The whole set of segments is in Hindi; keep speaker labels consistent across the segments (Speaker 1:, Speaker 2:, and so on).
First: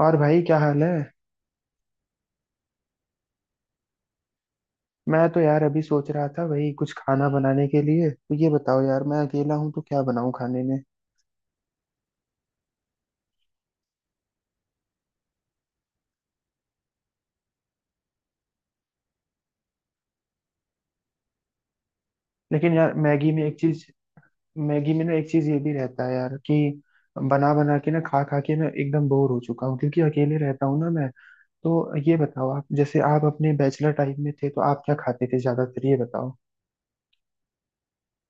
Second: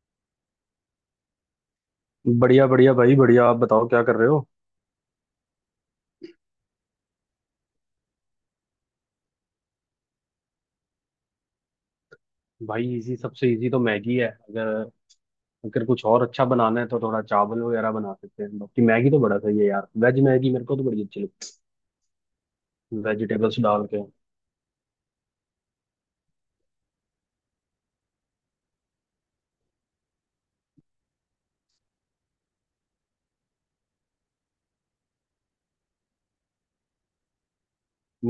Speaker 1: और भाई क्या हाल है?
Speaker 2: बढ़िया बढ़िया भाई बढ़िया। आप बताओ क्या कर रहे हो?
Speaker 1: मैं तो यार अभी सोच रहा था वही कुछ खाना बनाने के लिए। तो ये बताओ यार, मैं अकेला हूँ तो क्या बनाऊँ खाने में?
Speaker 2: भाई इजी, सबसे इजी तो मैगी है। अगर अगर कुछ और अच्छा बनाना है तो थोड़ा चावल वगैरह बना सकते हैं। बाकी मैगी तो बड़ा सही है यार, वेज मैगी मेरे को तो बड़ी अच्छी लगती
Speaker 1: लेकिन यार
Speaker 2: है, वेजिटेबल्स डाल के।
Speaker 1: मैगी में ना एक चीज ये भी रहता है यार कि बना बना के ना, खा खा के मैं एकदम बोर हो चुका हूँ, क्योंकि अकेले रहता हूँ ना मैं। तो ये बताओ, आप जैसे आप अपने बैचलर टाइम में थे तो आप क्या खाते थे ज्यादातर, ये बताओ।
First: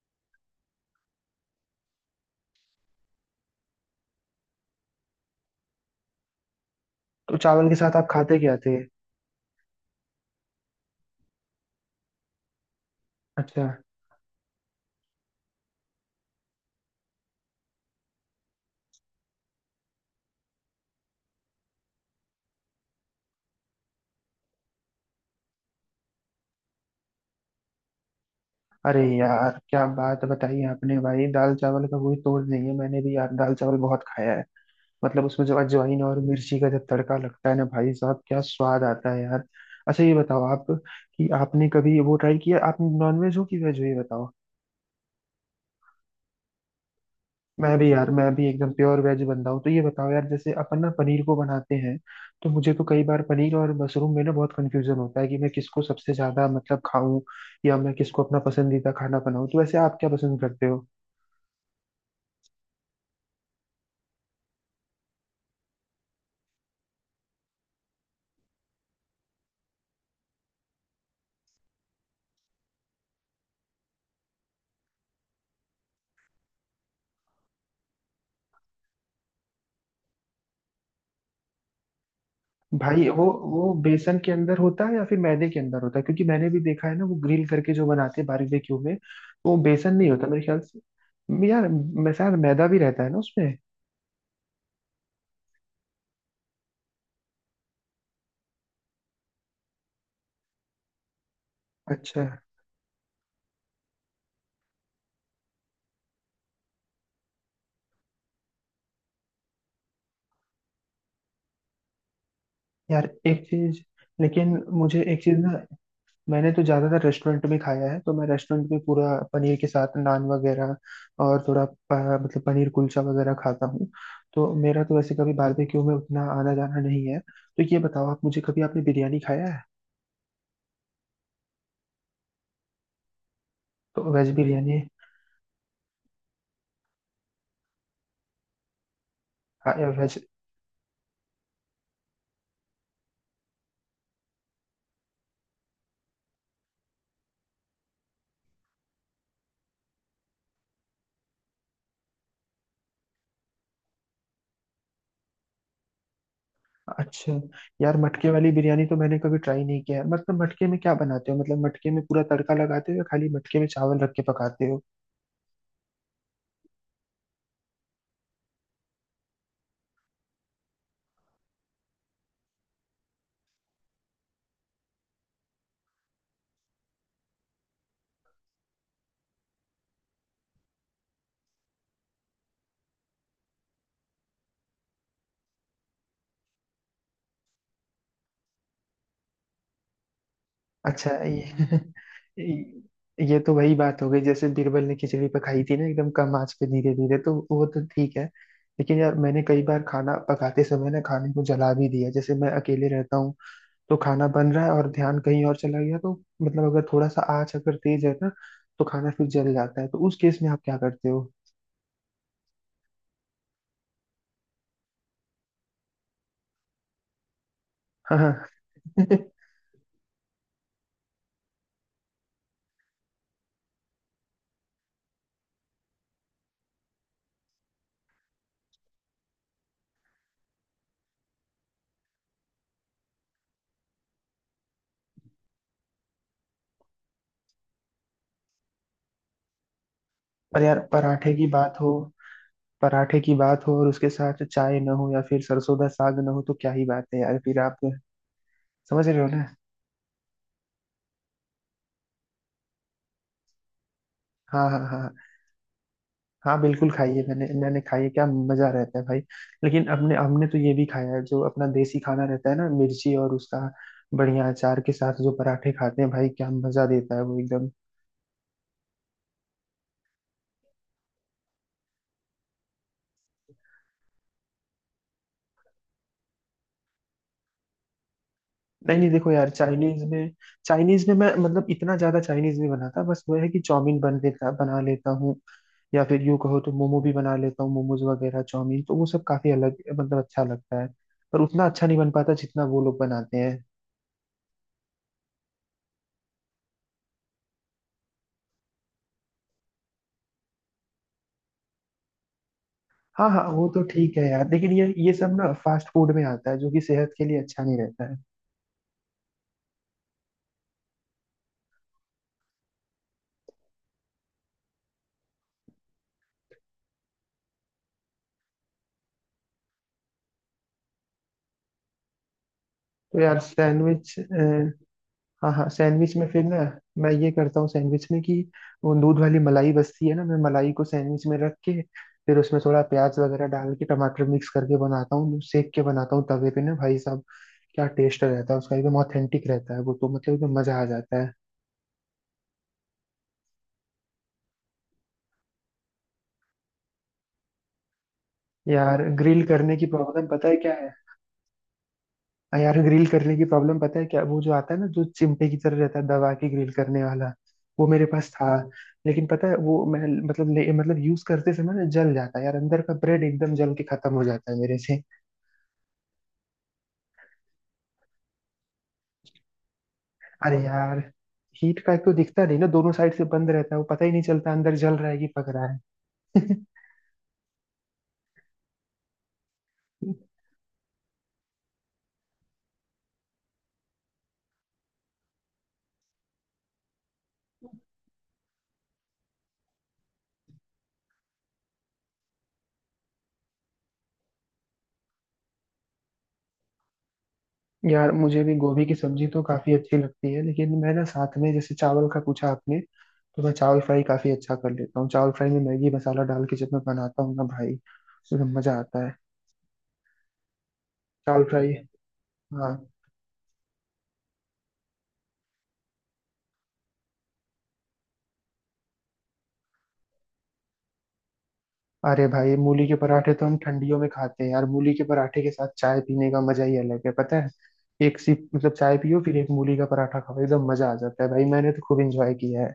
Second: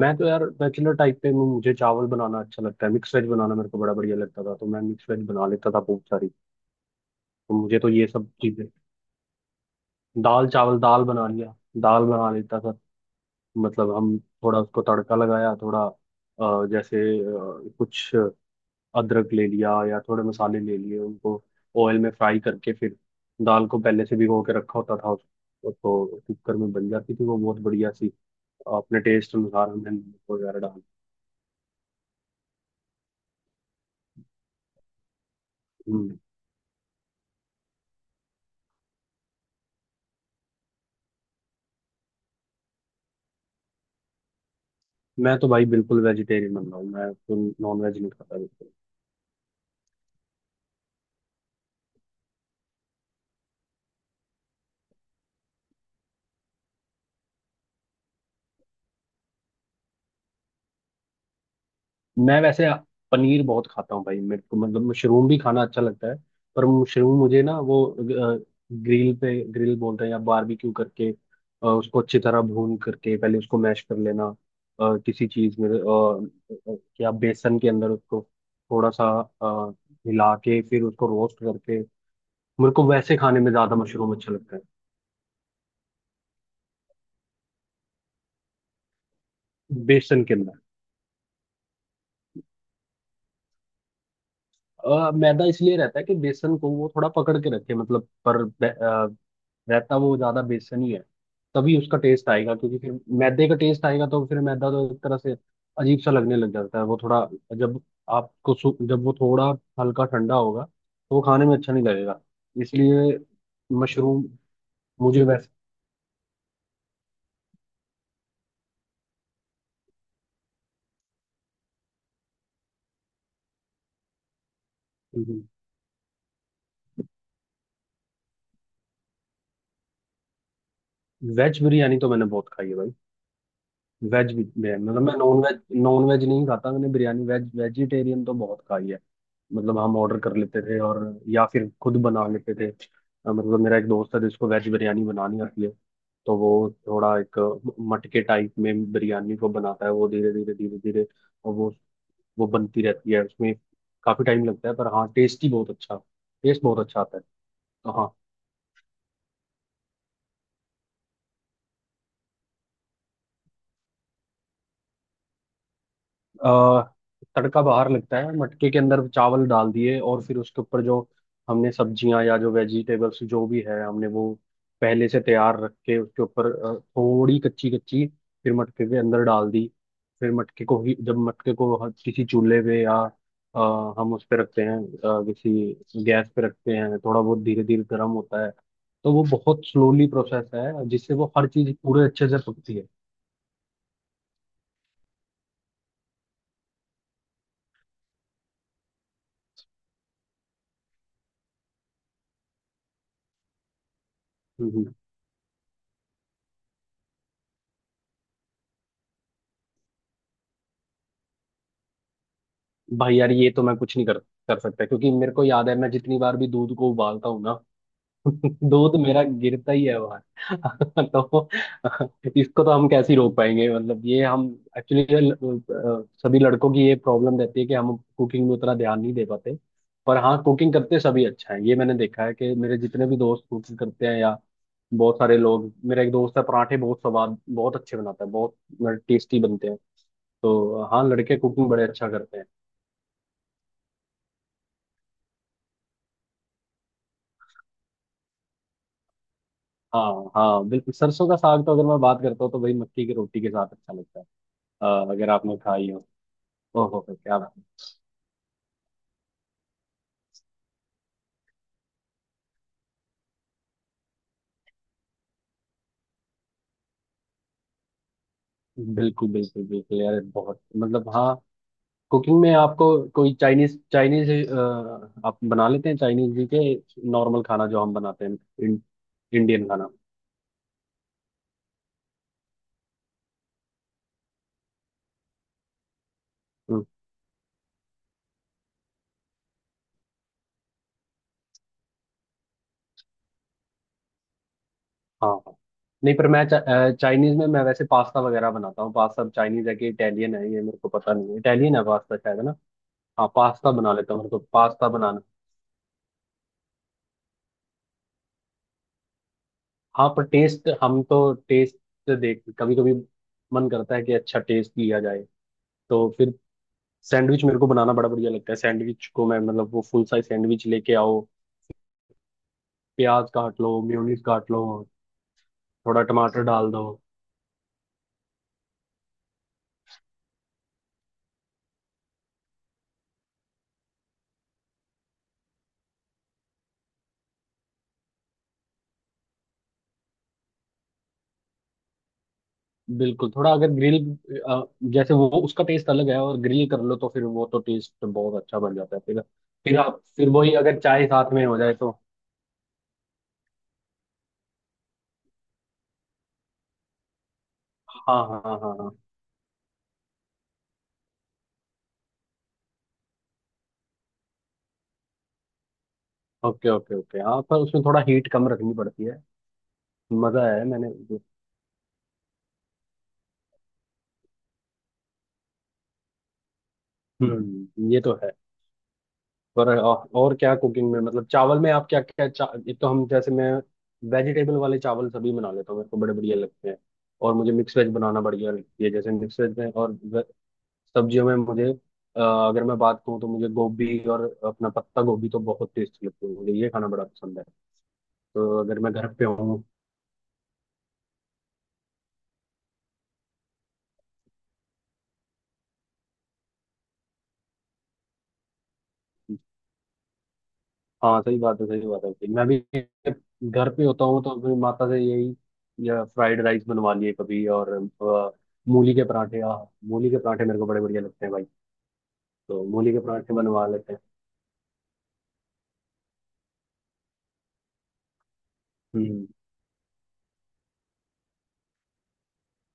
Speaker 2: मैं तो यार बैचलर टाइप पे हूँ, मुझे चावल बनाना अच्छा लगता है। मिक्स वेज बनाना मेरे को बड़ा बढ़िया लगता था, तो मैं मिक्स वेज बना लेता था बहुत सारी।
Speaker 1: तो
Speaker 2: तो
Speaker 1: चावल के
Speaker 2: मुझे तो
Speaker 1: साथ
Speaker 2: ये
Speaker 1: आप
Speaker 2: सब
Speaker 1: खाते क्या
Speaker 2: चीजें,
Speaker 1: थे?
Speaker 2: दाल चावल, दाल बना लिया, दाल बना लेता था।
Speaker 1: अच्छा।
Speaker 2: मतलब हम थोड़ा उसको तड़का लगाया, थोड़ा जैसे कुछ अदरक ले लिया या थोड़े मसाले ले लिए, उनको ऑयल में फ्राई करके, फिर दाल को पहले से भिगो के रखा होता था तो कुकर में बन जाती थी वो बहुत बढ़िया सी। अपने
Speaker 1: अरे
Speaker 2: टेस्ट
Speaker 1: यार
Speaker 2: अनुसार
Speaker 1: क्या
Speaker 2: हमने
Speaker 1: बात
Speaker 2: नमक वगैरह
Speaker 1: बताई
Speaker 2: डाल।
Speaker 1: आपने, भाई दाल चावल का कोई तोड़ नहीं है। मैंने भी यार दाल चावल बहुत खाया है। मतलब उसमें जब अजवाइन
Speaker 2: हम्म,
Speaker 1: और मिर्ची का जब तड़का लगता है ना भाई साहब, क्या स्वाद आता है यार। अच्छा, ये बताओ आप कि आपने कभी वो ट्राई किया, आप नॉनवेज हो कि वेज हो, ये बताओ।
Speaker 2: मैं तो भाई बिल्कुल वेजिटेरियन बन रहा हूँ, मैं तो
Speaker 1: मैं
Speaker 2: नॉन
Speaker 1: भी
Speaker 2: वेज
Speaker 1: यार,
Speaker 2: नहीं
Speaker 1: मैं
Speaker 2: खाता
Speaker 1: भी
Speaker 2: बिल्कुल।
Speaker 1: एकदम प्योर वेज बंदा हूँ। तो ये बताओ यार, जैसे अपन ना पनीर को बनाते हैं, तो मुझे तो कई बार पनीर और मशरूम में ना बहुत कंफ्यूजन होता है कि मैं किसको सबसे ज्यादा मतलब खाऊं, या मैं किसको अपना पसंदीदा खाना बनाऊं। तो वैसे आप क्या पसंद करते हो?
Speaker 2: मैं वैसे पनीर बहुत खाता हूँ भाई। मेरे को मतलब मशरूम भी खाना अच्छा लगता है, पर मशरूम मुझे ना वो ग्रिल पे, ग्रिल बोलते हैं, या बारबेक्यू करके उसको अच्छी तरह भून करके, पहले उसको मैश कर लेना किसी चीज में, या बेसन के अंदर उसको थोड़ा सा अ, मिला के फिर उसको रोस्ट करके, मेरे को
Speaker 1: भाई
Speaker 2: वैसे
Speaker 1: वो
Speaker 2: खाने में
Speaker 1: वो
Speaker 2: ज्यादा मशरूम
Speaker 1: बेसन के
Speaker 2: अच्छा लगता
Speaker 1: अंदर
Speaker 2: है।
Speaker 1: होता है या फिर मैदे के अंदर होता है, क्योंकि मैंने भी देखा है ना, वो ग्रिल करके जो बनाते हैं बारबेक्यू में, वो बेसन नहीं
Speaker 2: बेसन
Speaker 1: होता
Speaker 2: के
Speaker 1: मेरे
Speaker 2: अंदर।
Speaker 1: ख्याल से। यार मैं शायद मैदा भी रहता है ना उसमें।
Speaker 2: मैदा इसलिए रहता है कि बेसन को वो थोड़ा पकड़ के रखे, मतलब। पर रहता वो ज्यादा बेसन ही है, तभी उसका
Speaker 1: अच्छा।
Speaker 2: टेस्ट आएगा। क्योंकि फिर मैदे का टेस्ट आएगा तो फिर मैदा तो एक तरह से अजीब सा लगने लग जाता है वो थोड़ा, जब आपको जब वो थोड़ा हल्का ठंडा होगा तो वो खाने में अच्छा नहीं लगेगा,
Speaker 1: यार
Speaker 2: इसलिए।
Speaker 1: एक चीज
Speaker 2: मशरूम
Speaker 1: लेकिन मुझे एक
Speaker 2: मुझे
Speaker 1: चीज ना,
Speaker 2: वैसे,
Speaker 1: मैंने तो ज्यादातर रेस्टोरेंट में खाया है, तो मैं रेस्टोरेंट में पूरा पनीर के साथ नान वगैरह और थोड़ा मतलब पनीर कुलचा वगैरह खाता हूँ। तो मेरा तो वैसे कभी बारबेक्यू में उतना आना जाना नहीं है। तो ये बताओ आप, मुझे कभी, आपने बिरयानी खाया है?
Speaker 2: वेज बिरयानी तो मैंने बहुत खाई है भाई।
Speaker 1: तो वेज
Speaker 2: वेज भी है,
Speaker 1: बिरयानी।
Speaker 2: मतलब मैं नॉन वेज नहीं खाता। मैंने बिरयानी वेज, वेजिटेरियन तो बहुत खाई है।
Speaker 1: हाँ,
Speaker 2: मतलब
Speaker 1: या
Speaker 2: हम ऑर्डर
Speaker 1: वैसे।
Speaker 2: कर लेते थे, और या फिर खुद बना लेते थे। मतलब मेरा एक दोस्त है जिसको वेज बिरयानी बनानी आती है। तो वो थोड़ा एक मटके टाइप में बिरयानी को बनाता है वो, धीरे धीरे धीरे धीरे, और वो बनती रहती है उसमें। काफी टाइम लगता है पर हाँ टेस्ट ही बहुत अच्छा, टेस्ट बहुत अच्छा आता
Speaker 1: अच्छा यार,
Speaker 2: है।
Speaker 1: मटके वाली बिरयानी तो मैंने कभी ट्राई नहीं किया है। मतलब मटके में क्या बनाते हो, मतलब मटके में पूरा तड़का लगाते हो या खाली मटके में चावल रख के पकाते हो?
Speaker 2: अ, तड़का बाहर लगता है, मटके के अंदर चावल डाल दिए, और फिर उसके ऊपर जो हमने सब्जियां या जो वेजिटेबल्स जो भी है हमने वो पहले से तैयार रख के, उसके ऊपर थोड़ी कच्ची कच्ची, फिर मटके के अंदर डाल दी, फिर मटके को ही, जब मटके को किसी चूल्हे पे या अ, हम उस पे रखते हैं, किसी गैस पे रखते हैं, थोड़ा बहुत धीरे धीरे गर्म होता है। तो वो बहुत स्लोली प्रोसेस है
Speaker 1: अच्छा
Speaker 2: जिससे वो हर
Speaker 1: ये
Speaker 2: चीज पूरे अच्छे से पकती है।
Speaker 1: ये तो वही बात हो गई जैसे बीरबल ने खिचड़ी पकाई थी ना, एकदम कम आंच पे धीरे धीरे। तो वो तो ठीक है, लेकिन यार मैंने कई बार खाना पकाते समय ना खाने को जला भी दिया। जैसे मैं अकेले रहता हूँ, तो खाना बन रहा
Speaker 2: हम्म,
Speaker 1: है
Speaker 2: हम्म।
Speaker 1: और ध्यान कहीं और चला गया, तो मतलब अगर थोड़ा सा आंच अगर तेज है ना, तो खाना फिर जल जाता है। तो उस केस में आप क्या करते
Speaker 2: भाई यार ये तो मैं कुछ नहीं कर कर सकता, क्योंकि मेरे को याद है मैं जितनी बार भी दूध को उबालता हूँ ना
Speaker 1: हो?
Speaker 2: दूध मेरा गिरता ही है बाहर। तो इसको तो हम कैसे ही रोक पाएंगे? मतलब ये हम, एक्चुअली सभी लड़कों की ये प्रॉब्लम रहती है कि हम कुकिंग में उतना ध्यान नहीं दे पाते। पर हाँ, कुकिंग करते सभी अच्छा है, ये मैंने देखा है कि मेरे जितने भी दोस्त कुकिंग करते हैं, या बहुत सारे लोग। मेरा एक दोस्त है, पराठे बहुत स्वाद, बहुत अच्छे बनाता है, बहुत टेस्टी बनते हैं।
Speaker 1: पर यार,
Speaker 2: तो हाँ,
Speaker 1: पराठे
Speaker 2: लड़के
Speaker 1: की
Speaker 2: कुकिंग
Speaker 1: बात
Speaker 2: बड़े
Speaker 1: हो
Speaker 2: अच्छा करते हैं।
Speaker 1: पराठे की बात हो और उसके साथ चाय ना हो या फिर सरसों का साग ना हो, तो क्या ही बात है यार फिर। आप समझ रहे हो ना?
Speaker 2: हाँ हाँ बिल्कुल, सरसों का साग तो अगर मैं बात करता हूँ तो भाई मक्की की रोटी के साथ अच्छा लगता है,
Speaker 1: हाँ, हाँ, हाँ,
Speaker 2: अगर आपने खाई हो।
Speaker 1: हाँ, बिल्कुल,
Speaker 2: ओहो
Speaker 1: खाइए।
Speaker 2: क्या
Speaker 1: मैंने
Speaker 2: बात
Speaker 1: मैंने खाई है, क्या मजा रहता है भाई। लेकिन अपने, हमने तो ये भी खाया है जो अपना देसी खाना रहता है ना, मिर्ची और उसका बढ़िया अचार के साथ जो पराठे खाते हैं, भाई क्या मजा देता है वो, एकदम।
Speaker 2: है। बिल्कुल बिल्कुल बिल्कुल यार, बहुत, मतलब हाँ, कुकिंग में आपको कोई चाइनीज, चाइनीज आप बना लेते हैं? चाइनीज जी के नॉर्मल खाना जो हम बनाते हैं, इं,
Speaker 1: नहीं नहीं, देखो यार
Speaker 2: इंडियन खाना।
Speaker 1: चाइनीज में मैं, मतलब इतना ज्यादा चाइनीज नहीं बनाता, बस वो है कि चाउमीन बन लेता बना लेता हूँ। या फिर यूं कहो तो
Speaker 2: हम्म,
Speaker 1: मोमो भी बना लेता हूँ, मोमोज वगैरह, चाउमीन, तो वो सब काफी अलग मतलब अच्छा लगता है, पर उतना अच्छा नहीं बन पाता जितना वो लोग बनाते हैं।
Speaker 2: हाँ हाँ। नहीं पर मैं चाइनीज में, मैं वैसे पास्ता वगैरह बनाता हूँ। पास्ता चाइनीज है कि इटालियन है, ये मेरे को पता नहीं है। इटालियन है पास्ता, शायद, है ना?
Speaker 1: हाँ
Speaker 2: हाँ
Speaker 1: हाँ वो
Speaker 2: पास्ता
Speaker 1: तो
Speaker 2: बना लेता
Speaker 1: ठीक
Speaker 2: हूँ,
Speaker 1: है
Speaker 2: मेरे को
Speaker 1: यार, लेकिन ये
Speaker 2: पास्ता
Speaker 1: ये
Speaker 2: बनाना,
Speaker 1: सब ना फास्ट फूड में आता है, जो कि सेहत के लिए अच्छा नहीं रहता है।
Speaker 2: हाँ पर टेस्ट, हम तो टेस्ट देख कभी कभी मन करता है कि अच्छा टेस्ट लिया जाए, तो फिर सैंडविच मेरे को बनाना बड़ा बढ़िया लगता है। सैंडविच को मैं मतलब वो फुल साइज सैंडविच लेके आओ,
Speaker 1: तो
Speaker 2: प्याज
Speaker 1: यार
Speaker 2: काट लो,
Speaker 1: सैंडविच,
Speaker 2: मेयोनीज काट लो,
Speaker 1: हाँ हाँ,
Speaker 2: थोड़ा
Speaker 1: सैंडविच में फिर
Speaker 2: टमाटर
Speaker 1: ना,
Speaker 2: डाल दो।
Speaker 1: मैं ये करता हूँ सैंडविच में कि वो दूध वाली मलाई बस्ती है ना, मैं मलाई को सैंडविच में रख के फिर उसमें थोड़ा प्याज वगैरह डाल के टमाटर मिक्स करके बनाता हूँ, सेक के बनाता हूँ तवे पे ना भाई साहब, क्या टेस्ट रहता है उसका, एकदम ऑथेंटिक रहता है वो, तो मतलब एकदम मजा आ जाता है।
Speaker 2: बिल्कुल, थोड़ा अगर ग्रिल, जैसे वो उसका टेस्ट अलग है, और ग्रिल कर लो तो फिर वो तो टेस्ट बहुत अच्छा बन जाता है
Speaker 1: यार
Speaker 2: फिर।
Speaker 1: ग्रिल करने
Speaker 2: फिर
Speaker 1: की
Speaker 2: आप
Speaker 1: प्रॉब्लम
Speaker 2: फिर
Speaker 1: पता
Speaker 2: वही
Speaker 1: है क्या?
Speaker 2: अगर चाय साथ में हो जाए तो,
Speaker 1: हाँ, यार ग्रिल करने की प्रॉब्लम पता है क्या? वो जो आता है ना, जो चिमटे की तरह रहता है, दबा के ग्रिल करने वाला, वो मेरे
Speaker 2: हाँ
Speaker 1: पास
Speaker 2: हाँ
Speaker 1: था।
Speaker 2: हाँ हाँ हाँ।
Speaker 1: लेकिन पता है, वो मैं मतलब यूज करते समय ना जल जाता है यार, अंदर का ब्रेड एकदम जल के खत्म हो जाता है मेरे से।
Speaker 2: ओके ओके ओके, हाँ पर उसमें थोड़ा हीट कम रखनी पड़ती है। मजा
Speaker 1: अरे
Speaker 2: है मैंने।
Speaker 1: यार, हीट का एक तो दिखता नहीं ना, दोनों साइड से बंद रहता है, वो पता ही नहीं चलता अंदर जल रहा है कि पक रहा है।
Speaker 2: हम्म, ये तो है। पर और क्या कुकिंग में, मतलब चावल में आप क्या क्या एक तो हम, जैसे मैं वेजिटेबल वाले चावल सभी बना लेता हूँ, मेरे को बड़े बढ़िया लगते हैं। और मुझे मिक्स वेज बनाना बढ़िया लगती है, जैसे मिक्स वेज में और सब्जियों में मुझे, अ, अगर मैं बात करूँ तो मुझे गोभी और अपना पत्ता गोभी तो बहुत टेस्टी लगती है, मुझे ये खाना बड़ा पसंद है।
Speaker 1: यार मुझे भी
Speaker 2: तो अगर
Speaker 1: गोभी
Speaker 2: मैं
Speaker 1: की
Speaker 2: घर पे
Speaker 1: सब्जी तो
Speaker 2: हूँ,
Speaker 1: काफी अच्छी लगती है, लेकिन मैं ना, साथ में जैसे चावल का पूछा आपने, तो मैं चावल फ्राई काफी अच्छा कर लेता हूँ। चावल फ्राई में मैगी मसाला डाल के जब मैं बनाता हूँ ना भाई, एकदम मजा आता है।
Speaker 2: हाँ सही
Speaker 1: चावल
Speaker 2: बात है,
Speaker 1: फ्राई।
Speaker 2: सही बात है भाई। मैं भी
Speaker 1: हाँ।
Speaker 2: घर पे होता हूँ तो अपनी माता से यही, या फ्राइड राइस बनवा लिए कभी, और अ, मूली के पराठे आ मूली के पराठे मेरे को बड़े बढ़िया लगते हैं भाई।
Speaker 1: अरे भाई,
Speaker 2: तो
Speaker 1: मूली
Speaker 2: मूली
Speaker 1: के
Speaker 2: के
Speaker 1: पराठे
Speaker 2: पराठे
Speaker 1: तो हम
Speaker 2: बनवा लेते
Speaker 1: ठंडियों
Speaker 2: हैं।
Speaker 1: में खाते हैं यार। मूली के पराठे के साथ चाय पीने का मजा ही अलग है, पता है। एक सिप मतलब चाय पियो,
Speaker 2: हम्म।
Speaker 1: फिर एक मूली का पराठा खाओ, एकदम मजा आ जाता है भाई, मैंने तो खूब इंजॉय किया है।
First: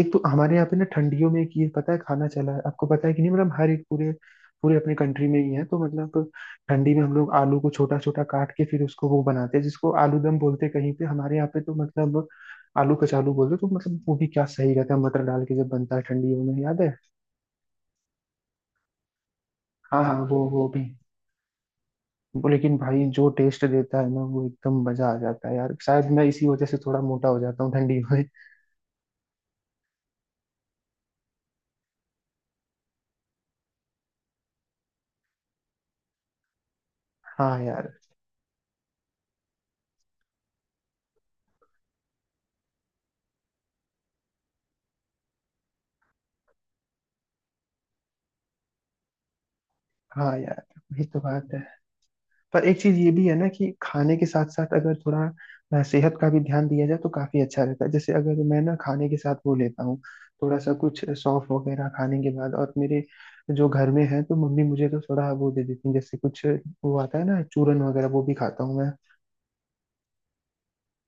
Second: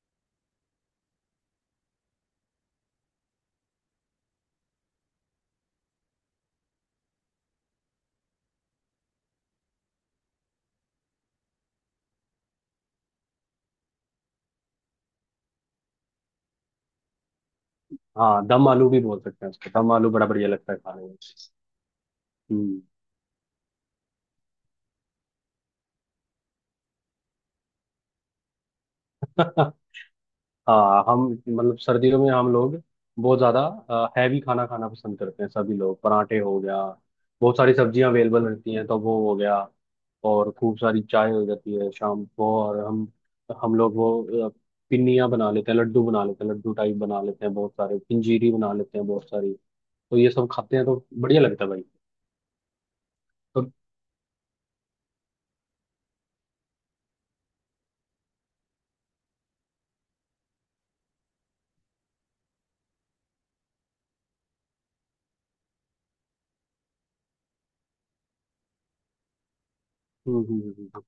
Speaker 1: एक तो हमारे यहाँ पे ना ठंडियों में एक ये पता है खाना चला है, आपको पता है कि नहीं? मतलब हर एक, पूरे पूरे अपने कंट्री में ही है। तो मतलब ठंडी में हम लोग आलू को छोटा छोटा काट के फिर उसको वो बनाते हैं जिसको आलू दम बोलते हैं, कहीं पे, हमारे यहाँ पे तो मतलब आलू कचालू बोलते हैं। तो मतलब वो भी क्या सही रहता है, मटर डाल के जब बनता है ठंडियों में, याद है।
Speaker 2: हाँ दम आलू भी बोल सकते हैं उसको, दम
Speaker 1: हाँ
Speaker 2: आलू
Speaker 1: हाँ,
Speaker 2: बड़ा
Speaker 1: वो
Speaker 2: बढ़िया
Speaker 1: वो
Speaker 2: लगता है
Speaker 1: भी,
Speaker 2: खाने में।
Speaker 1: वो, लेकिन
Speaker 2: हम्म।
Speaker 1: भाई जो टेस्ट देता है ना वो, एकदम मजा आ जाता है यार, शायद मैं इसी वजह से थोड़ा मोटा हो जाता हूँ ठंडी में।
Speaker 2: हाँ हम, मतलब सर्दियों में हम लोग बहुत ज्यादा हैवी खाना खाना पसंद करते हैं सभी लोग। पराठे हो गया, बहुत
Speaker 1: हाँ
Speaker 2: सारी
Speaker 1: यार,
Speaker 2: सब्जियां अवेलेबल रहती हैं तो वो हो गया, और खूब सारी चाय हो जाती है शाम को, और हम लोग वो पिन्नियाँ बना लेते हैं, लड्डू बना लेते हैं, लड्डू टाइप बना लेते हैं बहुत सारे, पंजीरी बना लेते हैं बहुत सारी, तो ये
Speaker 1: हाँ
Speaker 2: सब
Speaker 1: यार,
Speaker 2: खाते हैं
Speaker 1: वही
Speaker 2: तो
Speaker 1: तो
Speaker 2: बढ़िया
Speaker 1: बात है।
Speaker 2: लगता है भाई।
Speaker 1: पर एक चीज ये भी है ना
Speaker 2: तो
Speaker 1: कि खाने के साथ साथ अगर थोड़ा सेहत का भी ध्यान दिया जाए, तो काफी अच्छा रहता है। जैसे अगर मैं ना खाने के साथ वो लेता हूँ, थोड़ा सा कुछ सौंफ वगैरह खाने के बाद, और मेरे जो घर में है तो मम्मी मुझे तो थोड़ा वो दे देती है, जैसे कुछ वो आता है ना चूरन वगैरह, वो भी खाता हूँ मैं।
Speaker 2: हम्म, हम्म, हम्म, हम्म।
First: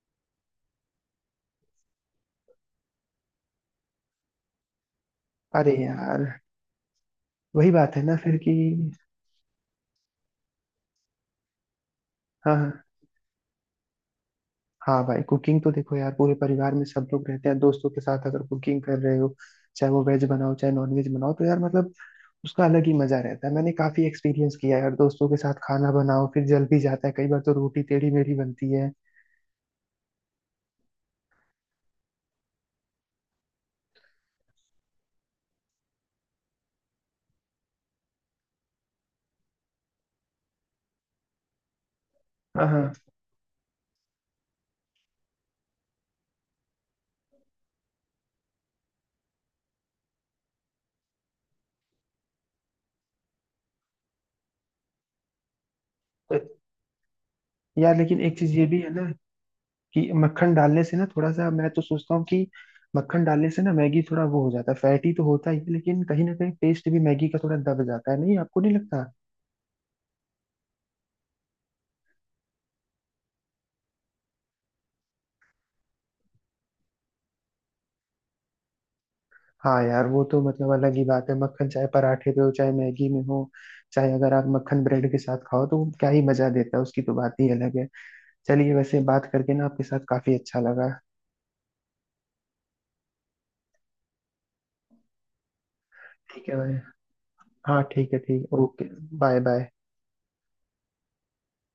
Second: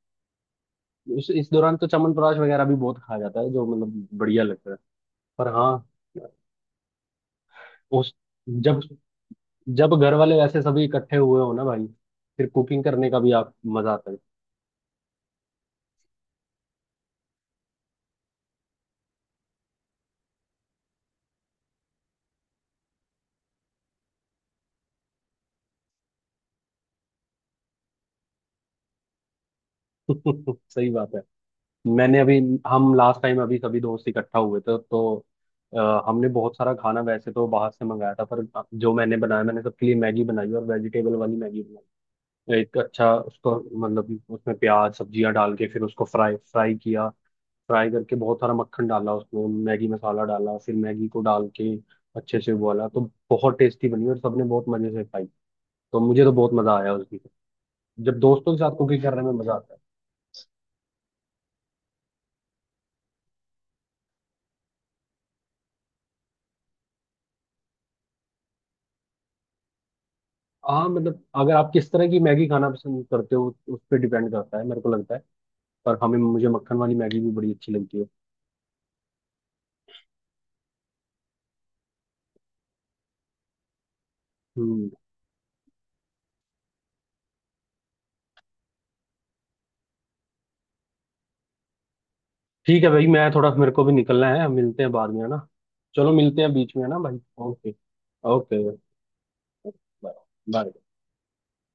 Speaker 2: उस इस दौरान तो च्यवनप्राश वगैरह भी बहुत खाया जाता है, जो मतलब बढ़िया लगता है। पर हाँ,
Speaker 1: अरे यार, वही बात है
Speaker 2: उस,
Speaker 1: ना फिर कि,
Speaker 2: जब, जब घर वाले वैसे सभी इकट्ठे हुए हो ना भाई, फिर
Speaker 1: हाँ
Speaker 2: कुकिंग
Speaker 1: हाँ।
Speaker 2: करने का भी आप मजा आता है।
Speaker 1: हाँ भाई, कुकिंग तो देखो यार, पूरे परिवार में सब लोग रहते हैं, दोस्तों के साथ अगर कुकिंग कर रहे हो, चाहे वो वेज बनाओ चाहे नॉन वेज बनाओ, तो यार मतलब उसका अलग ही मजा रहता है। मैंने काफी एक्सपीरियंस किया है यार, दोस्तों के साथ खाना बनाओ, फिर जल भी जाता है कई बार, तो रोटी टेढ़ी मेढ़ी बनती है।
Speaker 2: सही बात है। मैंने अभी, हम लास्ट टाइम अभी सभी दोस्त इकट्ठा हुए थे, तो हमने बहुत सारा खाना वैसे तो बाहर से मंगाया था, पर जो मैंने बनाया, मैंने सबके लिए मैगी बनाई, और वेजिटेबल वाली मैगी बनाई।
Speaker 1: हाँ
Speaker 2: एक
Speaker 1: हाँ।
Speaker 2: अच्छा उसको, मतलब उसमें प्याज सब्जियां डाल के फिर उसको फ्राई फ्राई किया, फ्राई करके बहुत सारा मक्खन डाला, उसमें मैगी मसाला डाला, फिर मैगी को डाल के अच्छे से उबाला, तो बहुत टेस्टी बनी और सबने बहुत मजे से खाई। तो मुझे तो
Speaker 1: तो
Speaker 2: बहुत मजा आया उसकी,
Speaker 1: यार,
Speaker 2: जब
Speaker 1: लेकिन एक चीज
Speaker 2: दोस्तों के
Speaker 1: ये
Speaker 2: साथ
Speaker 1: भी है ना
Speaker 2: कुकिंग करने में मजा आता है।
Speaker 1: कि मक्खन डालने से ना थोड़ा सा, मैं तो सोचता हूँ कि मक्खन डालने से ना मैगी थोड़ा वो हो जाता है, फैटी तो होता ही है, लेकिन कहीं ना कहीं टेस्ट भी मैगी का थोड़ा दब जाता है, नहीं? आपको नहीं लगता?
Speaker 2: हाँ, मतलब अगर आप किस तरह की मैगी खाना पसंद करते हो उस पर डिपेंड करता है मेरे को लगता है। पर हमें, मुझे मक्खन वाली मैगी भी बड़ी अच्छी लगती है।
Speaker 1: हाँ यार, वो तो मतलब अलग ही बात है, मक्खन चाहे पराठे पे हो, चाहे मैगी में हो, चाहे अगर आप मक्खन
Speaker 2: हम्म।
Speaker 1: ब्रेड के साथ खाओ, तो क्या ही मजा देता है, उसकी तो बात ही अलग है। चलिए, वैसे बात करके ना आपके साथ काफी अच्छा लगा।
Speaker 2: ठीक है भाई, मैं थोड़ा, मेरे को भी निकलना है, मिलते हैं बाद में, है ना? चलो मिलते
Speaker 1: ठीक
Speaker 2: हैं
Speaker 1: है भाई।
Speaker 2: बीच में, है ना भाई? ओके।
Speaker 1: हाँ ठीक है, ठीक,
Speaker 2: okay.
Speaker 1: Okay. Bye bye.
Speaker 2: Bye bye.